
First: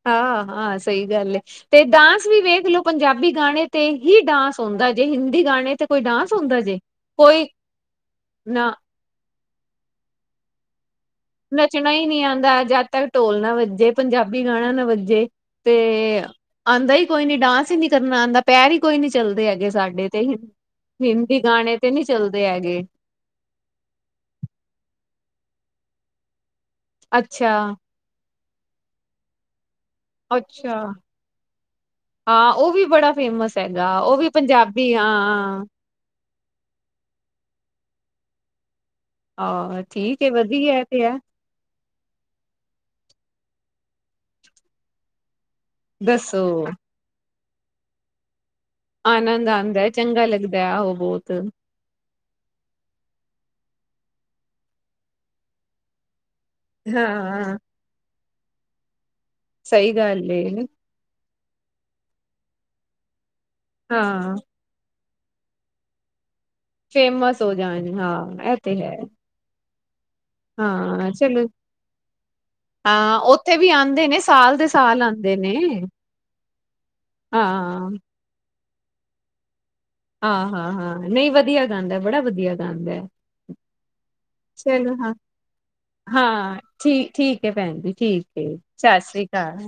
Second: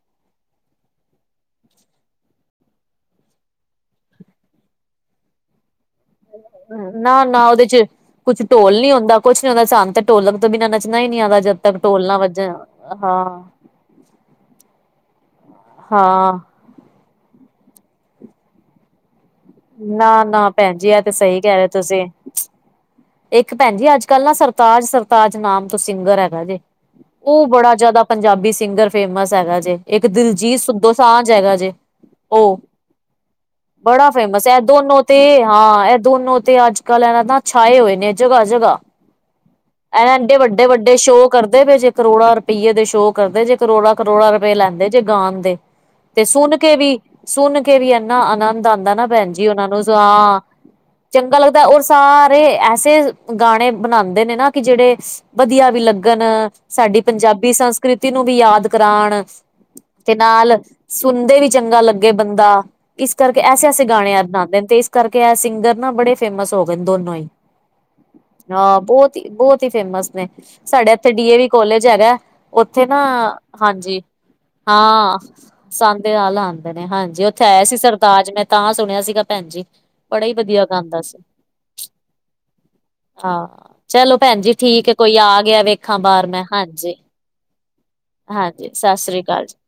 Speaker 1: ਹਾਂ ਹਾਂ ਸਹੀ ਗੱਲ ਏ ਤੇ ਡਾਂਸ ਵੀ ਵੇਖ ਲਓ ਪੰਜਾਬੀ ਗਾਣੇ ਤੇ ਹੀ ਡਾਂਸ ਹੋਂਦਾ ਜੇ ਹਿੰਦੀ ਗਾਣੇ ਤੇ ਕੋਈ ਡਾਂਸ ਹੁੰਦਾ ਜੇ।
Speaker 2: ਨਾ ਨਾ
Speaker 1: ਕੋਈ
Speaker 2: ਉਹਦੇ ਚ ਕੁੱਛ
Speaker 1: ਨਾ
Speaker 2: ਢੋਲ ਨੀ ਹੁੰਦਾ ਕੁੱਛ ਨੀ ਹੋਂਦਾ ਸਾਨ ਤੇ ਢੋਲਣ ਤੋਂ ਬਿਨਾਂ ਨੱਚਣਾ ਹੀ ਨੀ ਆਂਦਾ
Speaker 1: ਨੱਚਣਾ ਹੀ ਨਹੀਂ ਆਂਦਾ ਜਦ ਤੱਕ ਢੋਲ ਨਾ ਵੱਜੇ ਪੰਜਾਬੀ ਗਾਣਾ ਨਾ ਵੱਜੇ ਤੇ
Speaker 2: ਹਾਂ
Speaker 1: ਆਂਦਾ ਹੀ ਕੋਈ ਨੀ ਡਾਂਸ ਹੀ ਨਹੀਂ ਕਰਨਾ ਆਂਦਾ ਪੈਰ ਹੀ ਕੋਈ ਨੀ ਚੱਲਦੇ ਹੈਗ ਗੇ ਸਾਡੇ
Speaker 2: ਨਾ
Speaker 1: ਤੇ
Speaker 2: ਨਾ ਭੈਣ ਜੀ ਇਹ ਤੇ
Speaker 1: ਹਿੰਦੀ ਗਾਣੇ ਤੇ ਨਹੀ ਚੱਲਦੇ ਹੈਗੇ
Speaker 2: ਏੱਕ ਭੈਣ ਜੀ ਅੱਜ ਕੱਲ ਨਾ ਸਰਤਾਜ ਸਰਤਾਜ ਨਾਮ ਤੋਂ ਸਿੰਗਰ ਹੈਗਾ ਜੇ ਉਹ ਬੜਾ
Speaker 1: ਅੱਛਾ-ਅੱਛਾ।
Speaker 2: ਜਿਆਦਾ ਪੰਜਾਬੀ ਸਿੰਗਰ ਫੇਮਸ ਹੈਗਾ ਜੇ ਇੱਕ ਦਿਲਜੀਤ ਸੋ ਦੌਸਾਂਝ ਹੈਗਾ ਜੇ
Speaker 1: ਹਾਂ
Speaker 2: ਉਹ
Speaker 1: ਵੀ ਬੜਾ ਫੇਮਸ ਹੈਗਾ
Speaker 2: ਬੜਾ
Speaker 1: ਉਹ ਵੀ
Speaker 2: ਫੇਮਸ ਏਹ
Speaker 1: ਪੰਜਾਬੀ
Speaker 2: ਦੋਨੋ ਤੇ
Speaker 1: ਹਾਂ-ਹਾਂ।
Speaker 2: ਹਾਂ ਏਹ ਦੋਨੋ ਤੇ ਅੱਜ ਕੱਲ ਲੈਣਾ ਤਾਂ ਛਾਏ ਹੋਏ ਨੇ ਜਗ੍ਹਾ ਜਗ੍ਹਾ
Speaker 1: ਆਹ
Speaker 2: ਐ
Speaker 1: ਠੀਕ ਹੈ
Speaker 2: ਐਡੇ ਵੱਡੇ
Speaker 1: ਵਧੀਆ
Speaker 2: ਵੱਡੇ
Speaker 1: ਤੇ ਹੈ
Speaker 2: ਸ਼ੋਅ ਕਰਦੇ ਪਏ ਜੇ ਕਰੋੜਾਂ ਰੁਪਈਏ ਦੇ ਸ਼ੋਅ ਕਰਦੇ ਜੇ ਕਰੋੜਾਂ ਕਰੋੜਾਂ ਰੁਪਏ ਲੈਂਦੇ ਜੇ ਗਾਨ ਦੇ ਤੇ ਸੁਣ
Speaker 1: ਦੱਸੋ।
Speaker 2: ਕੇ ਵੀ ਸੁਣ ਕੇ ਵੀ ਏਨਾ ਆਨੰਦ ਆਦ ਨਾ ਭੈਣ ਜੀ
Speaker 1: ਆਨੰਦ
Speaker 2: ਉਹਨਾ
Speaker 1: ਆਂਦਾ
Speaker 2: ਨੂੰ
Speaker 1: ਹੈ,
Speaker 2: ਸ
Speaker 1: ਚੰਗਾ
Speaker 2: ਆਹ
Speaker 1: ਲੱਗਦਾ ਆ ਉਹ ਬਹੁਤ
Speaker 2: ਚੰਗਾ ਲਗਦੈ ਔਰ ਸਾਰੇ ਐਸੇ ਗਾਣੇ ਬਣਾਦੇ ਨੇ ਨਾ ਕਿ ਜਿਹੜੇ ਵਧੀਆ ਵੀ ਲੱਗਣ ਸਾਡੀ ਪੰਜਾਬੀ
Speaker 1: ਹਾਂ।
Speaker 2: ਸੰਸਕ੍ਰਿਤੀ ਨੂੰ ਵੀ ਯਾਦ ਕਰਾਉਣ
Speaker 1: ਸਹੀ
Speaker 2: ਤੇ
Speaker 1: ਗੱਲ
Speaker 2: ਨਾਲ
Speaker 1: ਏ।
Speaker 2: ਸੁਣਦੇ ਵੀ ਚੰਗਾ ਲੱਗੇ ਬੰਦਾ ਇਸ ਕਰਕੇ ਐਸੇ ਐਸੇ ਗਾਣੇ ਏ
Speaker 1: ਹਾਂ।
Speaker 2: ਬਣਾਦੇ ਨੇ ਤੇ ਇਸ ਕਰਕੇ ਏਹ ਸਿੰਗਰ ਨਾ ਬੜੇ ਫੇਮਸ ਹੋ ਗਏ ਨੇ ਦੋਨੋ ਹੀ
Speaker 1: ਸੋ ਜਾਣ ਹਾਂ ਏਹ ਤੇ ਹੈ
Speaker 2: ਤੇ ਫੇਮਸ ਨੇ ਸਾਡੇ
Speaker 1: ਹਾਂ
Speaker 2: ਏੱਥੇ ਡੀ ਏ ਵੀ
Speaker 1: ਚਲੋ
Speaker 2: ਕੋਲੇਜ ਹੈਗਾ ਉੱਥੇ ਨਾ
Speaker 1: ਹਾਂ ਉੱਥੇ ਵੀ
Speaker 2: ਹਾਂਜੀ
Speaker 1: ਆਂਦੇ ਨੇ ਸਾਲ ਦੇ ਸਾਲ
Speaker 2: ਹਾਂ
Speaker 1: ਆਂਦੇ ਨੇ
Speaker 2: [unintelligible] ਅਲ ਆਂਦੇ ਨੇ ਹਾਂਜੀ ਉੱਥੇ ਆਇਆ ਸੀ
Speaker 1: ਹਾਂ।
Speaker 2: ਸਰਤਾਜ ਮੈ ਤਾਂ ਸੁਣਿਆ ਸੀਗਾ ਭੈਣ ਜੀ ਬੜਾ ਹੀ
Speaker 1: ਹਾਂ
Speaker 2: ਵਧੀਆ
Speaker 1: ਹਾਂ ਹਾਂ
Speaker 2: ਗਾਉਂਦਾ ਸੀ
Speaker 1: ਨਹੀਂ ਵਧੀਆ ਗਾਂਦਾ ਬੜਾ ਵਧੀਆ ਗਾਂਦਾ
Speaker 2: ਹਾਂ ਚਲੋ ਭੈਣ ਜੀ ਠੀਕ ਹੈ
Speaker 1: ਚਲੋ ਹਾਂ
Speaker 2: ਕੋਈ ਆ ਗਿਆ ਵੇਖਾਂ ਬਾਹਰ ਮੈਂ
Speaker 1: ਹਾਂ
Speaker 2: ਹਾਂਜੀ
Speaker 1: ਠੀ ਠੀਕ ਹੈ ਭੈਣ ਜੀ ਠੀਕ ਠੀਕ ਸਤਿ ਸੀ੍ ਅਕਾਲ